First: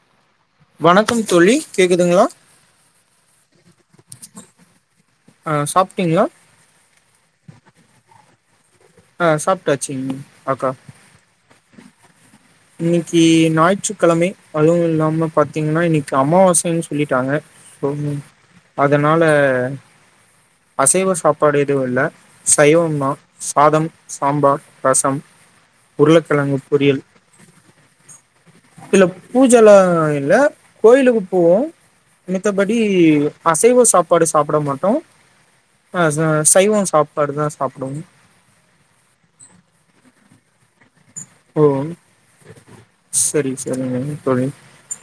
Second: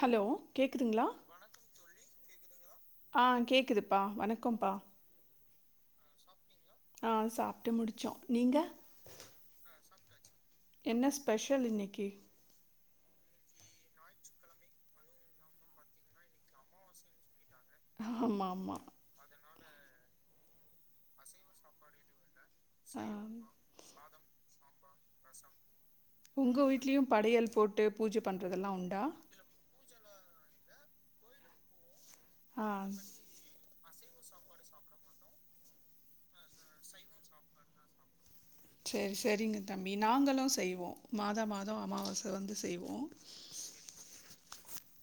Hello கேக்குதுங்களா வணக்கம் தோழி கேக்குதுங்களா ஆ கேக்குதுப்பா வணக்கம்ப்பா ஆஹ்சாப்பட்டீங்களா ஆஹ சாப்பட்டு முடிச்சோம் நீங்க ஆஹ் சாப்பட்டாச்சுங்க என்ன ஸ்பெஷல் இன்னைக்கி இன்னைக்கு ஞாயிற்றுக்கிழமை அதுவும் இல்லாம பாத்தீங்கன்னா இன்னைக்கி அமாவாசைன்னு சொல்லிட்டாங்க சொ ஆமா ஆமா அதனால அசைவ சாப்பாடு எதுவும் இல்ல ஆ சைவம்ண்ணா சாதம் சாம்பார் ரசம் உருளைக்கழங்க உங்க பொறியல் வீட்லயும் படையல் போட்டு பூஜப் இல்ல பூஜ எல்லாம் இ இல்லகோயிலுக்கு போவோம் மித்த ஆ படி அசைவம் சாப்பாடு சாப்பட மாட்டோம் ஆஹ் சைவம் சாப்பாடு தான் சாப்படுவோம் சேர் சேரிங்க தம்பி நாங்குளூ செய்வோ ஓ செரி சேரிங்க தோழி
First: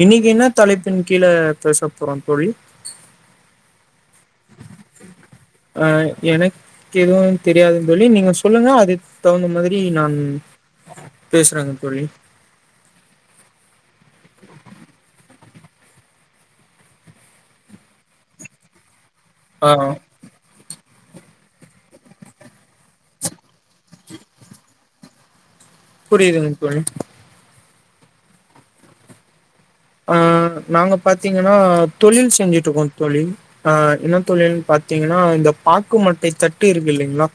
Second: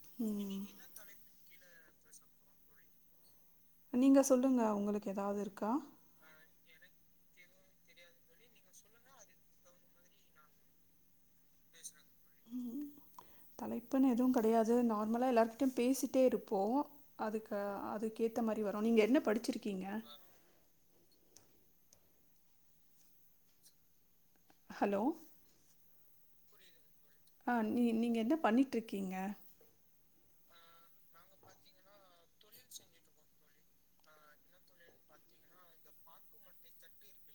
இன்னைக்கு என்ன ம் தலைப்பின் கீழ பேச‌போறம் தோழி நீங்க சொல்லுங்க உங்குளுக் எதாவுது இருக்கா அ எனக்கு எதுவும் தெரியாதுன் தோழி நீங்க சொல்லுங்க அது தகுந்த மாதிரி நான் பேசுறங் தோழி தலைப்புன்னு எதுவும் கிடையாது நார்மலா எல்லாரரு்கிட்டயும் பேசிட்டே இருப்போ அதுக்க அதுக்கேத்த மாரி வரும் நீங்க என்னப் ஆ படிச்சிருக்கீங்க ஹலோ புரியுதுங் தோழி ஆ நீ நீங்க என்ன பண்ணட்டுருக்கீங்க அஹ் நாங்க பாத்தீங்கன்னா தொழில் செஞ்சுட்டு இருக்கோ தோழி ஆஹ் என்ன தொழில் பாத்தீங்கன்னா இந்த பாக்கு மட்டை தட்டு இருக்கு இல்லீங்குளா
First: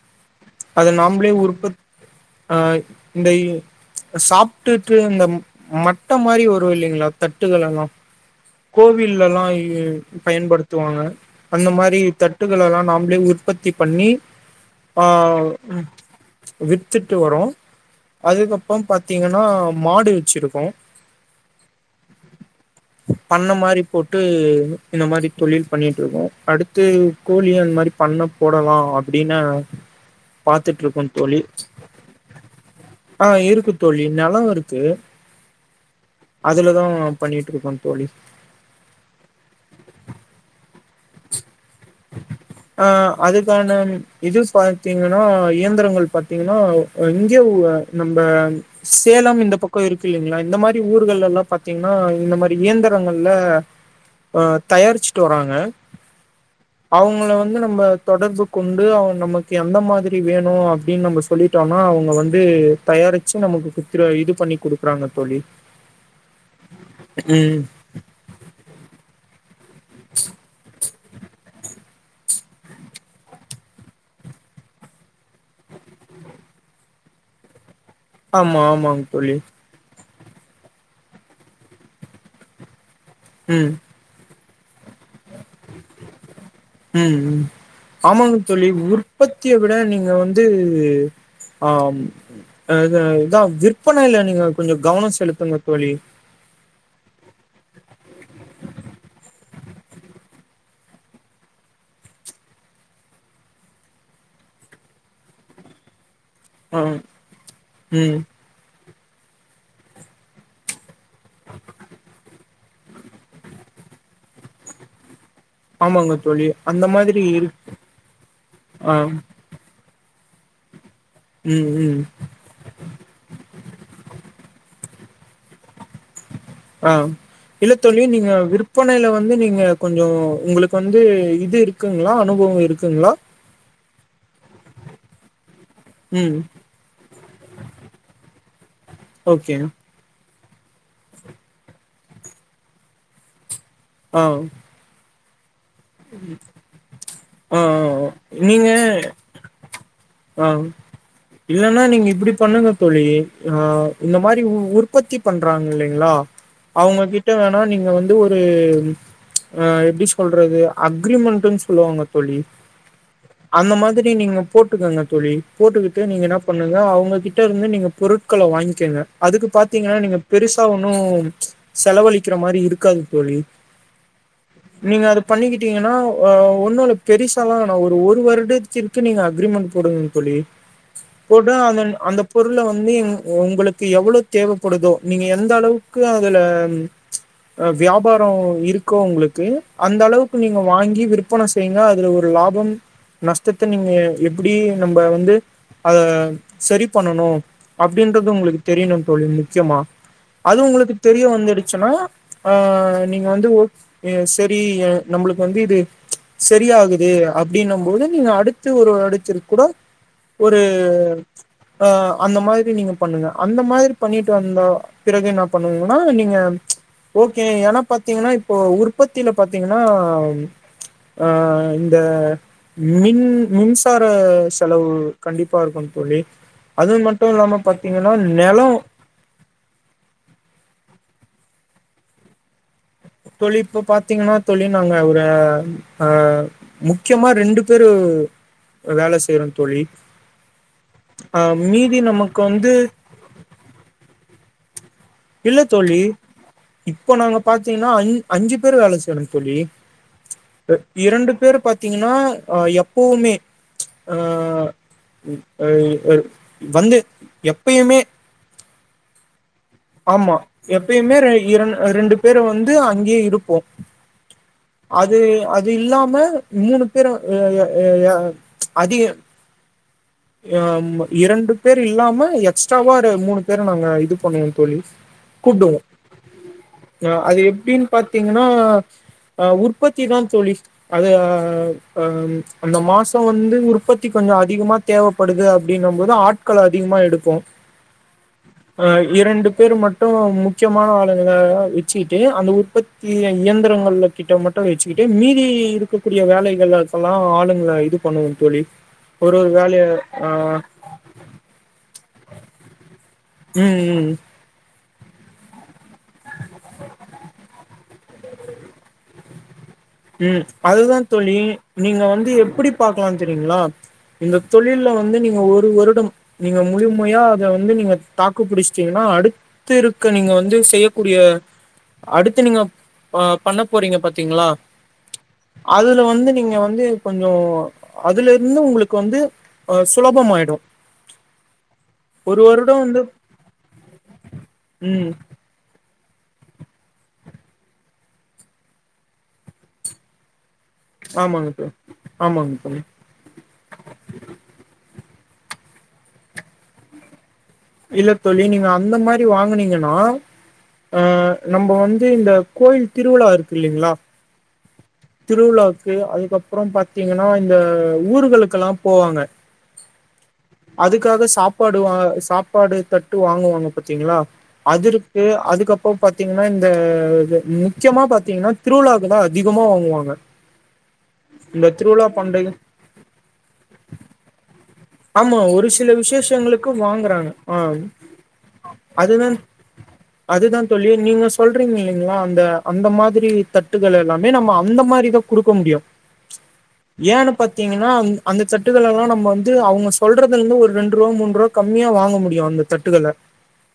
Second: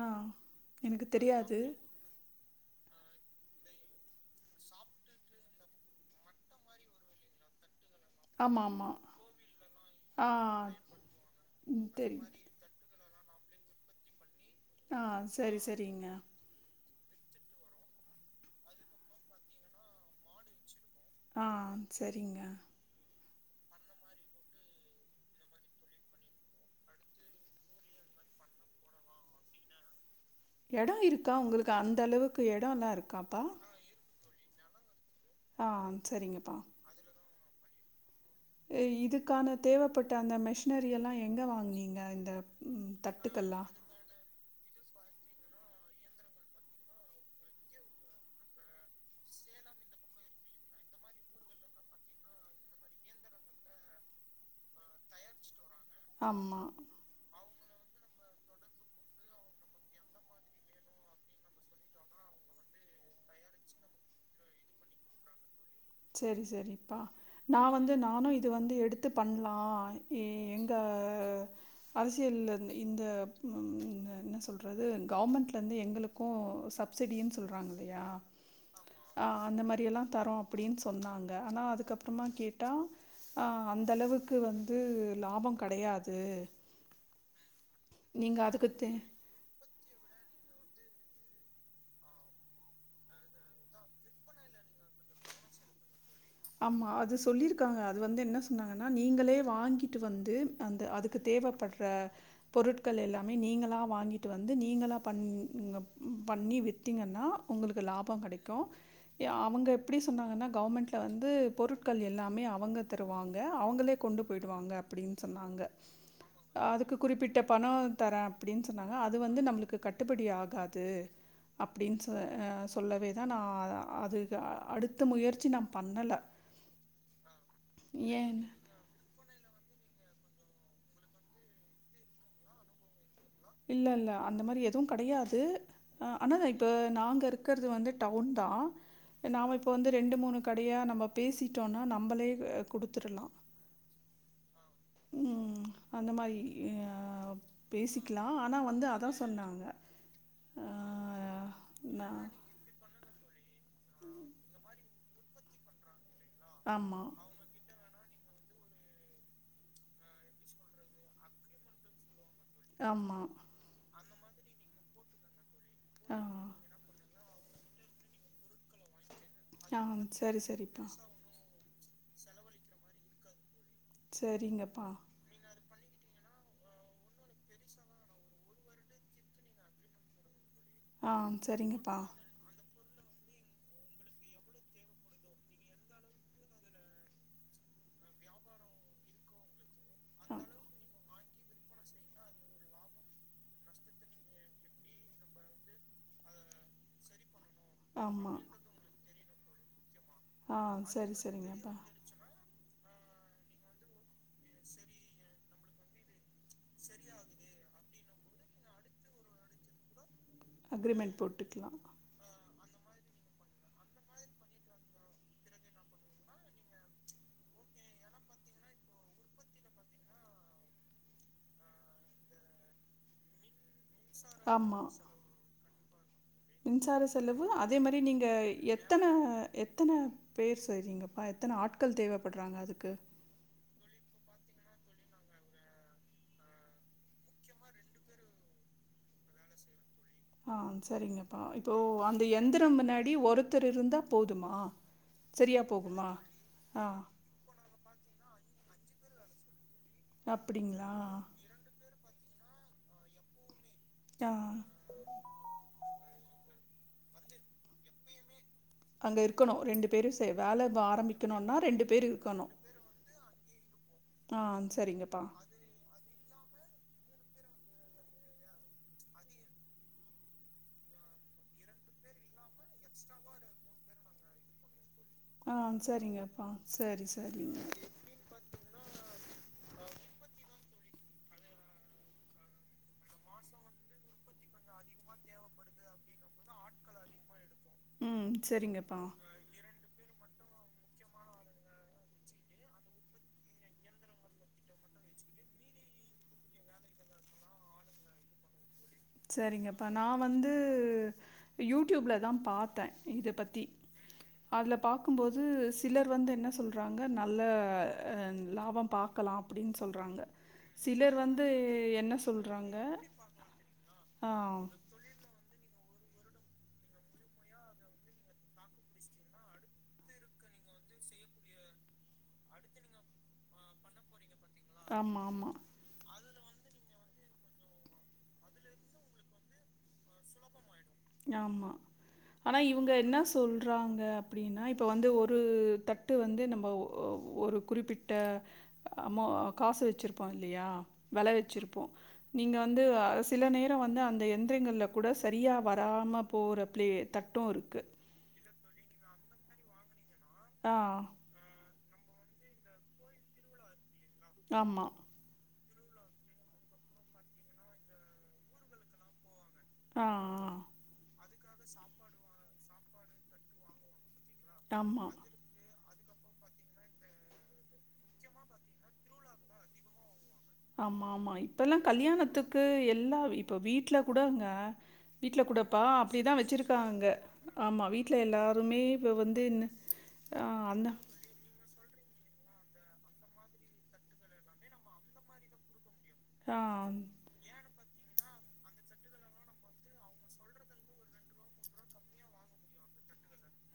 ஆ அத எனக்கு நாம்புளே தெரியாது. உருப்பத் ஆஹ் இந்த இவு சாப்புட்டுட்டு இந்த மட் ட்ட மாரி வரு இல்லீங்களா தட்டுகள் எல்லாம் ஆமா, ஆமா. கோவில்ல எல்லாம் இ ஆ பயன்படுத்துவாங்க அந்த ம் மாரி தெரியும். தட்டுகள் எல்லா நாம் ல்லீங்க உப்பத்தி பண்ணி ஆ ஆஹ் சரி, ம் சரிங்க. விட் வித்துட்டு வரோ அதுக்கப்புறம் பாத்தீங்கன்னா மாடு வெச்சிருக்கோம் ஆஹ் செரிங்க பண்ண மாரி போட்டு இந்த மாரி தொழில் பண்ணிட்டு இருக்கோ அடுத்து கோழி அந் மாரி பண்ணப் போடலா அப்டின்னு எடம் பாத்துட்ருக்கோ இருக்கா தோழி உங்குளுக்கு அந்த அளவுக்கு எடேல்லா ஆ இருக்காப்பா இருக்கு தோழி நெலோ இருக்கு ஆஹ் செரிங்கப்பா பண்ணிட் இருக்கோ தோழி ஏ இதுக்கான தேவைப்பட்ட அந்த மெஷ்னரியல்லா எங்க வாங்கினீங் ஆஹ் அதுகாணன் இதுஸ் பாத்தீங்கன்னோ இயந்திரங்கள் பாத்தீங்கன்னோ இங்கிய உள நம்ம சேலம் இந்த பக்கம் இருக்கு இல்லைங்கிளா இந்த மாரி ஊர்கள்ல எல்லா பாத்தீங்கன்னா இந்த மாரி இயந்திரங்கள்ல அஹ் தயாரிச்சுட்டு வறாங்க ஆமா. அவுங்கள வந்து நம்ம தொடர்பு கொண்டு அவுங்க நமக்கு எந்த மாதிரி வேணு அப்டின் நம்ம சொல்லிட்டோம்னா அவுங்க வந்து தயாரிச்சு நமக்கு குத்துர இது பண்ணி குடுக்குறாங்க தோழி செரி செரிப்பா நா ம் வந்து நானு இது வந்து எடுத்து பண்லா ஏ எங்க அரசியல்ல இந்த ம் என்ன சொல்றது கவுமெண்ட்ல இருந்து எங்குளுக்கு சப்சடியேன் சொல்றாங்க ஆம்மா ஆமாங் தோழி தரோ அப்டின் சொன்னாங்க ஆனா அதுக்கப்புறமா கேட்டா ஆஹ் ம் அந்த அளவுக்கு கிவன் உம் லாபம் கிடையாது ம் ம் ஆமாங்க நீங்கள் தோழி அதுக்கு தே உற்பத்திய விட நீங்க வந்து ஆஹ் இதான் விற்பனையில நீங்க கொஞ்சோ கவனம் செலுத்துங்க தோழி ஆமா. அது சொல்லியிருக்காங்க. அது வந்து என்ன சொன்னாங்கன்னா, நீங்களே வாங்கிட்டு வந்து அந்த அதுக்கு தேவைப்படுற பொருட்கள் எல்லாமே நீங்களா வாங்கிட்டு வந்து நீங்களா பண்ணி பண்ணி ஆ வித்திங்கன்னா உங்களுக்கு ம் லாபம் கிடைக்கும் அவுங்க எப்படி சொன்னாங்கன்னா கவர்மெண்ட் வந்து பொருட்கள் எல்லாமே ஆ அவங்க தருவாங்க அவங்களே கொண்டு போயிடுவாங்க சொன்னாங்க ஆமாங்க தோழி அந்த அதுக்கு மாதிரி குறிப்பிட்ட இருக் பணம் தரே அப்படின்னு சொன்னாங்க ஆ அது வந்து நம்மளுக்கு கட் கட்டுபடி ஆகாது ம் அப்படின்னு ம் சொ சொல்லவே தான் நான் அது அடுத்த முயற்சி நம்ம பண்ணல ஆஹ் இல்லதோழி நீங்க ஏன் விற்பனையில வந்து நீங்க கொஞ்சம் உங்களுக்கு வந்து இது இருக்குங்களா அனுபவம் இருக்குங்களா இல்ல இல்ல அந்த மாதிரி எதுவும் கிடையாது ம் அதாங்க இப்ப நாங்க இருக்கிறது வந்து டவுன் தான் நாம ஓகே இப்ப வந்து ரெண்டு மூணு கடையா நம்ம பேசிட்டோம்னா நம்மளே கொடுத்துடலாம் ஆஹ் உம் அந்த மாதிரி ஆஹ் ஆ பேசிக்கலாம் ஆனா வந்து அதா சொன்னாங்க ஆஹ் ஆ இலலன்னா நீங்க நான் இப்படி பண்ணுங்க தோழி ழி ஆஹ் இந்த மாதிரி உற்பத்தி பண்றாங்க இல்லைங்களா ஆமா, அவங்ககிட்ட வேணா நீங்க வந்து ஒரு எப்படி சொல்றது அக்ரிமெண்ட்ன்னு சொல்லுவாங்க தோழி ஆமா. அந்த மாதிரி நீங்க போட்டு போட்டூக்கோங்க தோழி போட்டுக்கிட்டு ஆ. நீங்க என்ன பண்ணுங்க அவங்க கிட் அவுங்ககிட்ட இருந்து நீங்க பொருட்கள வாங்கிக்கோங்க அதுக்கு ஆ பாத்தீங்கன்னா நீங்க சரி, பெருசா சரிப்பா. ஒண்ணும் செலவழிக்கிற மாதிரி இருக்காது தோழி செரிங்கப்பா பண்ணிங்கன்னா ஒன்னு பெருசாம் ஒரு வருடத்திற்கு நீங்க அக்ரிமெண்ட் போடுங்க தோழி ஆ போட அந்த சரிங்கப்பா. அந்த பொருளை வந்து வந்து உங்களுக்கு எவ்வளவு தேவைப்படுதோ நீங்க எந்த அளவுக்கு அதுல வியாபாரம் இருக்கோ உங்களுக்கு அந்த அளவுக்கு நீங்க வாங்கி விற்பனை செய்யுங்க அதுல ஒரு லாபம் நஷ்டத்தை நீங்க அப்படி நம்ம வந்து அத சரி பண்ணணும் இருக்குன்றது அப்படின்றது உங்களுக்கு உங்ளுக்கு தெரியணும் தொழில் முக்கியமா தோழி ஆ அது உங்களுக்கு சரி தெரிய சரிங்கப்பா வந்துடுச்சுன்னா ஆ நீங்க வந்து சரி நம்ளுக்கு வந்து இத சரியாகுது அப்டின்னம் போது நீங்க அடுத்து ஒரு அடுத் திருக்குட ஒரு அக்ரிமெண்ட் போட்டுக்கலா ஆஹ அந்த மாரி நீங்க பண்ணுங்க அந்த மாரி பண்ணிட்டு வந்தா பிறகு என்ன பண்ணனுனா நீங்க ஓகே ஏனாபாத்தீங்னா இப்ப உற்பத்தியில பாத்தீங்கன்னா இந்த மின் மின்ஸ் சார செலவு கண்டிப்பா இருக்கு [unintelligible] அது மின்சார மட்டு செலவு இல்லாம அதே மாரி பாத்தீங்கன்னா நீங்க நெலோ எத்தன எத்தன பேர் செய்றீங்க பா எத்தன ஆட்கள் தேவைப்படுறாங்க அதுக்கு தோழி இப்ப பாத்தீங்னா தோழி நாங்க ஒரு ஆஹ் முக்கியமா ரெண்டு பேரு வேல செய்றோ தொழி ஆஹ் சரிங்கப்பா இப்போ அந்த நமக்கு வந்து எந்திரம் முன்னாடி ஒருத்தர் இருந்தா போதுமா ஆ இல்ல சரியா தோழி போகுமா இப்ப நாங்க பாத் த்தீங்னா அஞ் அஞ்சி பேர் வேல செய்றோம் தோழி அப்டிங்களா இரண்டு பேர் பாத்தீங்கன்னா ஆஹ எப்பவுமே ஆ ஹ ஹ வந்து எப்பயுமே அங்க இருக் ஆமா எப்பயுமே இர பேர் ரெண்டு பேரு இருக்கணும். வந்து அங்கேயே இருப்போம் ஆ அது சரிங்கப்பா. அது இல்லாம மூணு பேரும் ஹ ஹ ஹ யா அதிக ஆஹ் இரண்டு பேர் இல்லாம எக்ஸ்ட்ராவா மூணு பேரு நாங்க இது பண்ணுவோ தோழி ஆ கூப்டுவோம் சரிங்கப்பா. சரி அஹ் அது சரிங்க. எப்டின் பாத்தீங்னா அ உற்பத்தி தான் தோழி அது ஹ அந் அந்த மாசம் வந்து உற்பத்தி கொஞ்ச அதிகமா தேவப்படுது அப்டனும் போது ஆட்கள் அதிகமா எடுக்கும் ம் அ சரிங்கப்பா. இரண்டு பேர் மட்டும் மு முக்கியமான ஆளுங்க விச்சிட்டு அந்த உற்பத்தி இயந்திரங்கள் கிட்ட மட்டும் வச்சிகிட்டு மீதி இருக்கக்கூடிய வேலைகளா சொல்லா ஆளுங்க இது பண்ணுவ தோழி ஒரு வேலைய இங்கப்ப நா ஆ வந்து யூட் டியூப்ல தான் பாத்தேன் இத பத்தி ம் ம் அதிலப் பாக்கும்போது ஸ் தில்லர் வந்து என்ன சொல்றாங்க நல்ல லாப பாக்கலாம் அப்டின்னு சொல்றாங்க. உம் அதுதா சிலர் தோழி வந்து நீங்க என்ன வந்து எப்டி சொல்றாங்க பாக்கலா தெரியீங்களா ஆ. இந்த தொழில்ல வந்து நீங்க ஒரு வருடம் நீங்க முழுமையா அத வந்து நீங்க தாக்கு பிடிச்சிட்டீங்கன்னா அடுத்து இருக்க நீங்க வந்து செய்யக்கூடிய அடுத்து நீங்க பண்ண போறீங்க பாத்தீங்களா ஆமா ஆமா. அதுல வந்து நீங் க வந்து கொஞ்சம் அதுல இருந்து உங்களுக்கு வந்து சுலபம் ஆயிடும் ஆமா ஆனா இவங்க வந்து என்ன சொல்றாங்க அப்படின்னா இப்ப வந்து ம் ஒரு தட் டு வந்து நம்ம ஒ ஒரு குறிப்பிட்ட அமோ காசு வச்சுருப்போம் இல்லையா வலை ஆமாங்க தோழி வச்சிருப்போம் ஆமாங்க நீங்க தோழி வந்து சில நேரம் வந்து அந்த எந்திரங்கள்ல கூட சரியாவார் வேகம போற ப்ளே தட் இல்ல தோலி நீங்க அந்த மாரி வாங்கனீங்கன்னா ஆ அஹ் நம வந்து இந்த கோயில் திருவிழா இருக்கு இல்லைங்களா ஆமா திருவிழா அதுக்கப்புறம் பாத்தீங்கன்னா இந்த ஊர்கக்கெல்லாம் போவாங்க ஆ ஆ, அதுக்காக சாப் சப்பாடுவ சாப் ப்பாடு தட்டு வாங்குவாங்க பாத்தீங்களா அது ஆமா இருக்கு அதுக்கப் இப்போ பாத்தீங்கன்னா இந்த முக்கியமா பாத்தீங்கன்னா திருவிழாவுல அதிகமா வாங்குவாங்க ஆமா ஆமா இந்த இப்பலாம் திருவிழா பண்டைய கல்யாணத்துக்கு எல்லா இப்ப வீட்டுல கூடங்க ஆமா வீட்டில் ஒரு கூடப்பா சில அப்படி தான் விசேஷங்களுக்கு வச்சுருக்காங்க வாங்குறாங்க ஆஹ் ஆமாம் வீட்டில் எல்லாருமே இப்போ அதுதான் வந்து என்ன- ஆ, அதுதான் அந்த தோலி நீங்க சொல்றீங்ளே ங்களா அந்த அந்த மாதிரி தட்டுகள் எல்லாமே நம்ம அந்த மாதிரிதான் குடுக்க முடியும் ஆ ஏன்னு பாத்தீங்க அந்த சட்டுகள் எல்லாம் நம்ம வந் ந்து அவங்க சொல்றதுல இருந்து ஒரு ரெண்டு ரூபா மூண்ரூபா கம்மியா வாங்க முடியும் அந்த தட்டுக்கள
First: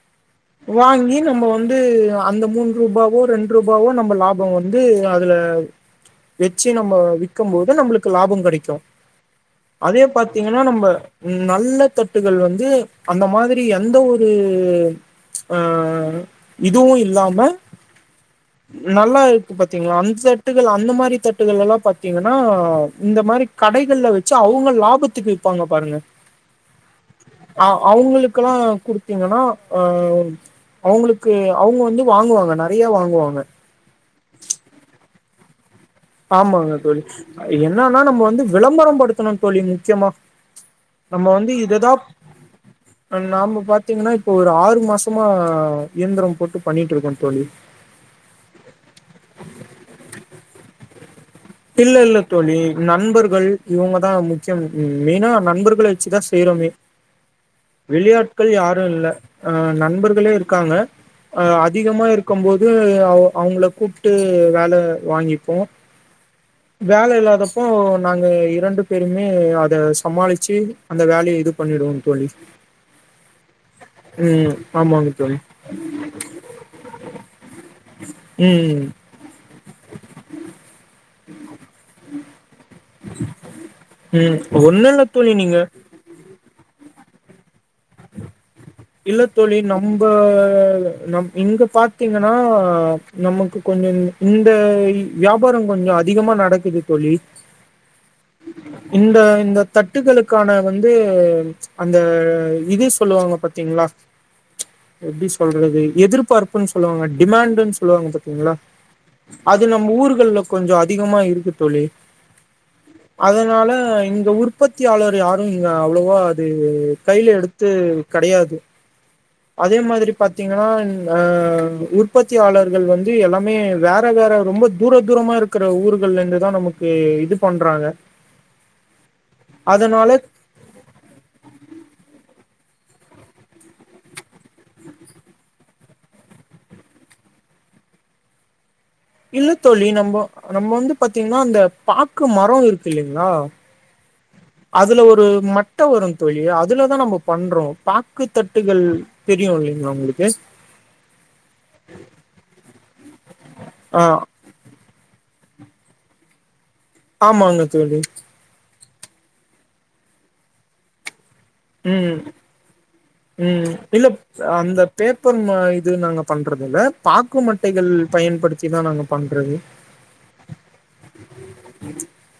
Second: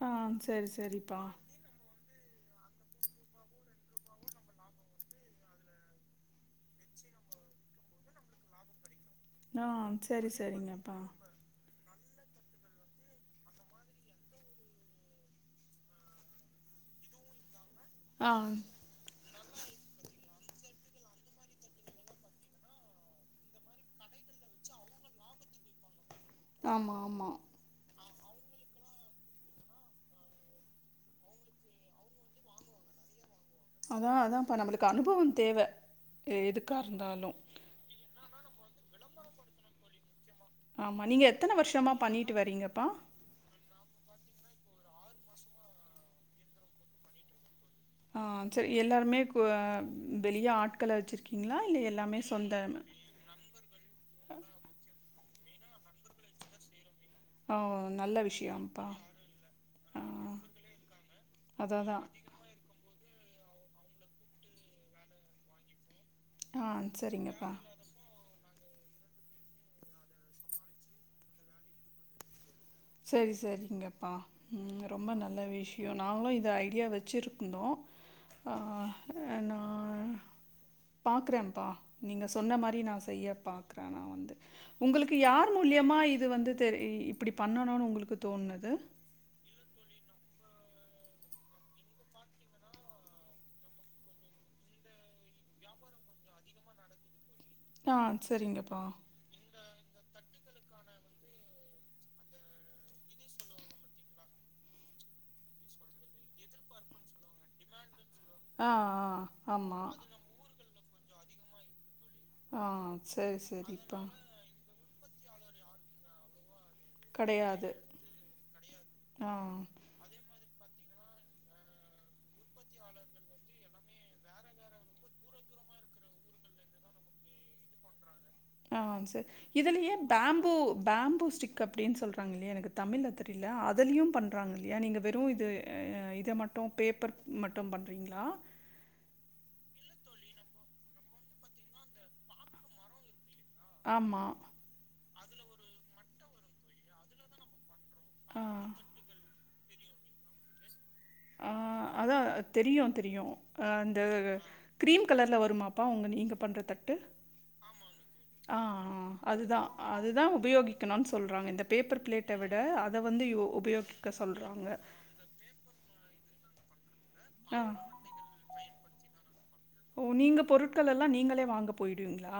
ஆ சரி வாங்கி சரிப்பா நம்ம வந்து அந்த மூணு ரூபாவோ ரெண்டு ரூபாவோ நம்ம லாபம் வந்து அதுல வெச்சு நம்ம வி்க்கும் போது நம்மளுக்கு லாபம் கெடைக்கும் ஆஹ் சரி சரி என்னா நம்ப நல் ல தட்டுகள் வந்து அந்த மாரி எந்த ஒரு ஆஹ் இதுவும் இல்லாம ஆ நல்லா இருக்கு பாத்தீங்களா அன்சர் ட்டு அந்த மாதிரி தட்டுகள் எல்லாம் பாத்தீங்கன்னா இந்த மாதிரி கடைகள்ல வச்சு அவங்க லாபத் த்துக்கு விப்பாங்க பாருங்க ஆமா ஆமா க்கல்லாம்குடுத்தீங்னா ஆஹ் அவங்களுக்கு அவங்க வந்து வாங்குவாங்க நெறைய வாங்குவாங்க அதான் அதான்ப்பா நம்மளுக்கு அனுபவம் தேவ எதுக்கா ஆமாங்க தோழி இருந்தாலு என்னன்னா நம்ம வந்து விளம்பரம் படுத்தணும் தோழி முக்கியமா ஆமா நீங்க நம்ம வந்து எத்தன இததா வருஷமா பண்ணிட்டு வரீங்கப்பா நாம பாத்தீங்கன்னா இப்ப ஒரு ஆறு மாசமா இயந்திரம் போட்டு பண்ணிட்டு இருக்கோம் தோழி ஆஹ் செரி எல்லாருமே இப்போ வெளிய ஆட்கள வச்சிருக்க இல்ல இல்ல தோழி நண்பர்கள் இவங்க தான் முக்கியம் மெய்னா நண்பர்கள வச்சுதான் செய்றமே ஓ நல்ல வெளியாட்கள் விஷயம்ப்பா யாரும் இல்ல அஹ் ஆ நண்பர்களே இருக்காங்க அஹ் அதா அதா அதிகமா இருக்கும் போது அவ அவங்கள கூப்பிட்டு வேல வாங்கிப்போம் ஆ வேல சரிங்கப்பா இல்லாதப்போ நாங்க எப் ரெண்டு பேருமே அத சமாளிச்சு அந்த வேலய இது பண்ணிடுவோம் தோழி செரி செரிங்கப்பா ம் ரொம்ப ஆமாங்க தோழி நல்ல விஷயம் நாங்களும் இத ஐடியா வச்சுருந்தோம் ம் ஆஹ் நான் பாக்குறேன்ப்பா நீங்க சொன்ன மாரி செய்ய பாக்குர நான் வந்து ம் ஒண்ணு இல்ல உங்களுக்கு தோழி யார் நீங்க மூல்யமா இது வந்து தெரி இப்படி பண்ணனுன்னு உங்களுக்கு தோன்னது இல்ல தோழி நம்ப இங்க பாத்தீங்கன்னா நமக்கு கொஞ்சம் இந்த வியாபாரம் கொஞ்சம் அதிகமா நடக்குது தோழி ஆஹ் சரிங்கப்பா தட்டுக்களுக்கான வந்து அந்த இது சொல்லுவாங்க ப்ப ங்களா எப்படி சொல்றது எதிர்பார்ப்புன்னு சொல்லுவாங்க டிமான்டு சொல்லுவாங்க ப ங்களா ஆ ஆ அது நம்ம ஆமாம் ஊர்கள்ல கொஞ்சம் அத் அதிகமா இருக்கு தோழி ஆ சரி அதனால சரிப்பா இங்க உற்பத்தி ர்த்தியாளர் யாரும் இங்க அவ்வளோவா அது இவ் கையில எடுத்து கிடையாது அது ஆ அதே மாதிரி பாத்தீங்கன்னா அஹ் உற்பத்தியாளர்கள் வந்து எல்லாமே வேற வேற ரொம்ப தூர தூரமா இருக்கிற ஊர்கள்ல இருந்துதான் நமக்கு இது பண்றாங்க ஆஹ் சார் இதுலயே அதனால பேம்பு பேம்பு ஸ்டிக் அப்டின்னு சொல்றாங்க இல்லயா எனக்கு தமிழில் தெரியல அததுலயும் பண்றாங்க இல்லயா நீங்கள் வெறும் இது இத மட்டும் பேப்பர் மட்டும் பண்றீங்களா இல்ல தோழி நம்ப நம்ம வந்து பாத்தீங்கன்னா அந்த பாக்கு மரம் இருக்கு இல்லங்களா ஆம்மாா அதுல ஒரு மட்ட வரும் தோழி அதுலதான் நம்ம பண்றோம் பாக்கு ஆ தட்டுகள் தெரியும் இல்லய உங்களுக்கு அ அதான் தெரியும் தெரியும் அ அந்த ஆஹ் கிரீன் கலரில் வருமாப்பா உங்கள் நீங்கள் பண்ணுறதா ஆமாங்க துளி அதுதான் அதுதான் உபயோகிக்கனும் சொ இந்த பேப்பர் உம் பிளேட்ட விட அத வந்து ம் இல்ல உபயோகிக்க சொல்றாங்க அந்த பேப்பர் ம இது நாங்க பண்றது இல்ல பாக்கு ஆ மட்டகள் பயன்படுத்தி தான் நாக்கா பண்றது ஓ நீங்க பொருட்கள் எல்லாம் நீங்களே வாங்க போயிடுவீங்களா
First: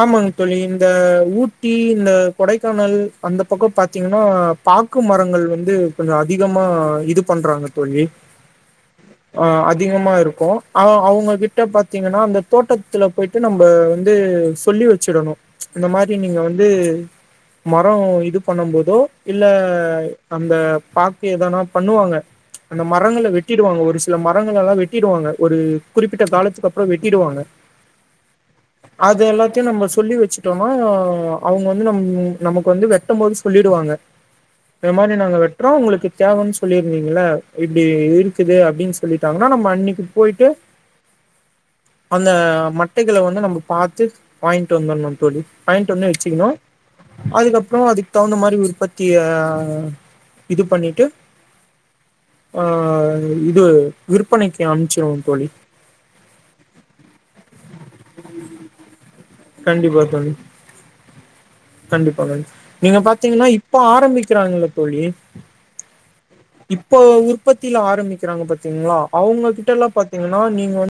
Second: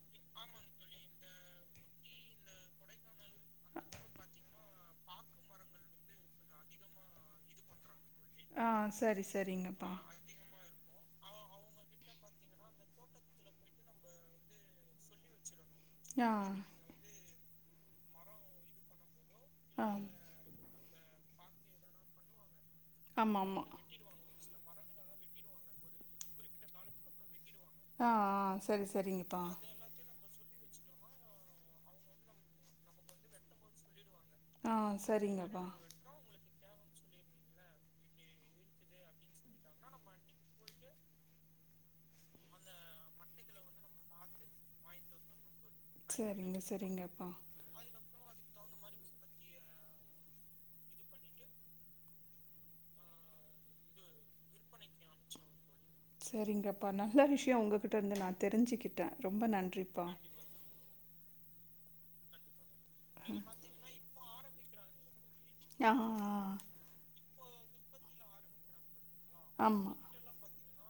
ஆமாங்க தொழி இந்தஊ இ இந்த கொடைக்கானல் அந்த பக்கம் பாத்தீங்கன்னா பாக்கு மரங்கள் வந்து கொஞ்சம் அதிகமா இது பண்றாங்க தோழி ஆ சரி அ சரிங்கப்பா அதிகமா இருக்கும் அ அவங்க கிட்ட பாத்தீங்கன்னா அந்த தோட்டத்துல போயிட்டு நம்ம வந்து சொல்லி வச்சிடணும் இந்த மாரி நீங்க ஆ வந்து மரம் இதுப் பண்ணும்போதோ இல்ல ஆ அந்த பாக்கு எதான பண்ணுவாங்க அந்த மரங்கள ஆமா ஆமா வெட்டிடுவாங்க ஒரு சில மரங்கள் எல்லாம் வெட்டி வெட்டிடுவாங்க ஒரு குறிப்பிட்ட காலத்துக்கு அப்பறம் வெட்டிடுவாங்க ஆஹ்ஹ் செரி செரிப்பா ஆமா அவங்க வந்து நம் நமக்கு வந்து வெ வெட்ட போது சொல்லிடுவாங்க ஆ இந்த மாதிரி நாங்க சரிங்கப்பா வெட்டுறோம் உங்களுக்கு தேவைன்னு சொல்லி இல்ங்களா இப்டி இருக்குது அப்டின்னு சொல்லிட்டாங்கன்னா நம்ம அன்னைக்கு போயிட்டு அந்த மட்டைகள வந்து நம்ம பாத்து வாங்கிட்டு வந்தணும் தோழி வாங்கிட்டு வந்து வச்சுக்கணும் சரிங்க சரிங்கப்பா அதுக்கப் அப்புறம் அதுக்கு தகுந்த மாரி உற்பத்திய ஹ இது பண்ணிட்டு ஆஹ் இது விற்பனைக்கு அனுப்பிச்சிடுவோம் தோழி சரிங்கப்பா நல்ல விஷயம் உங்க உன்கிட்ட இருந்து நான் தெரிஞ்சுக்கிட்டேன் ரொம்ப கண்டிப்பா நன்றிப்பா தோழி கண்டிப்பா கண்டி நீங்க பாத்தீங்கன்னா இப்ப ஆரம்பிக் நிக்குறாங்க தோழி ஆஹ்ஹ் உற்பத்தி ஆரம்பிக்கிறாங்க பாத்தீங்களா அவங்க கிட்ட எல்லா ஆமா பாத்தீங்கன்னா நீங்க வந்து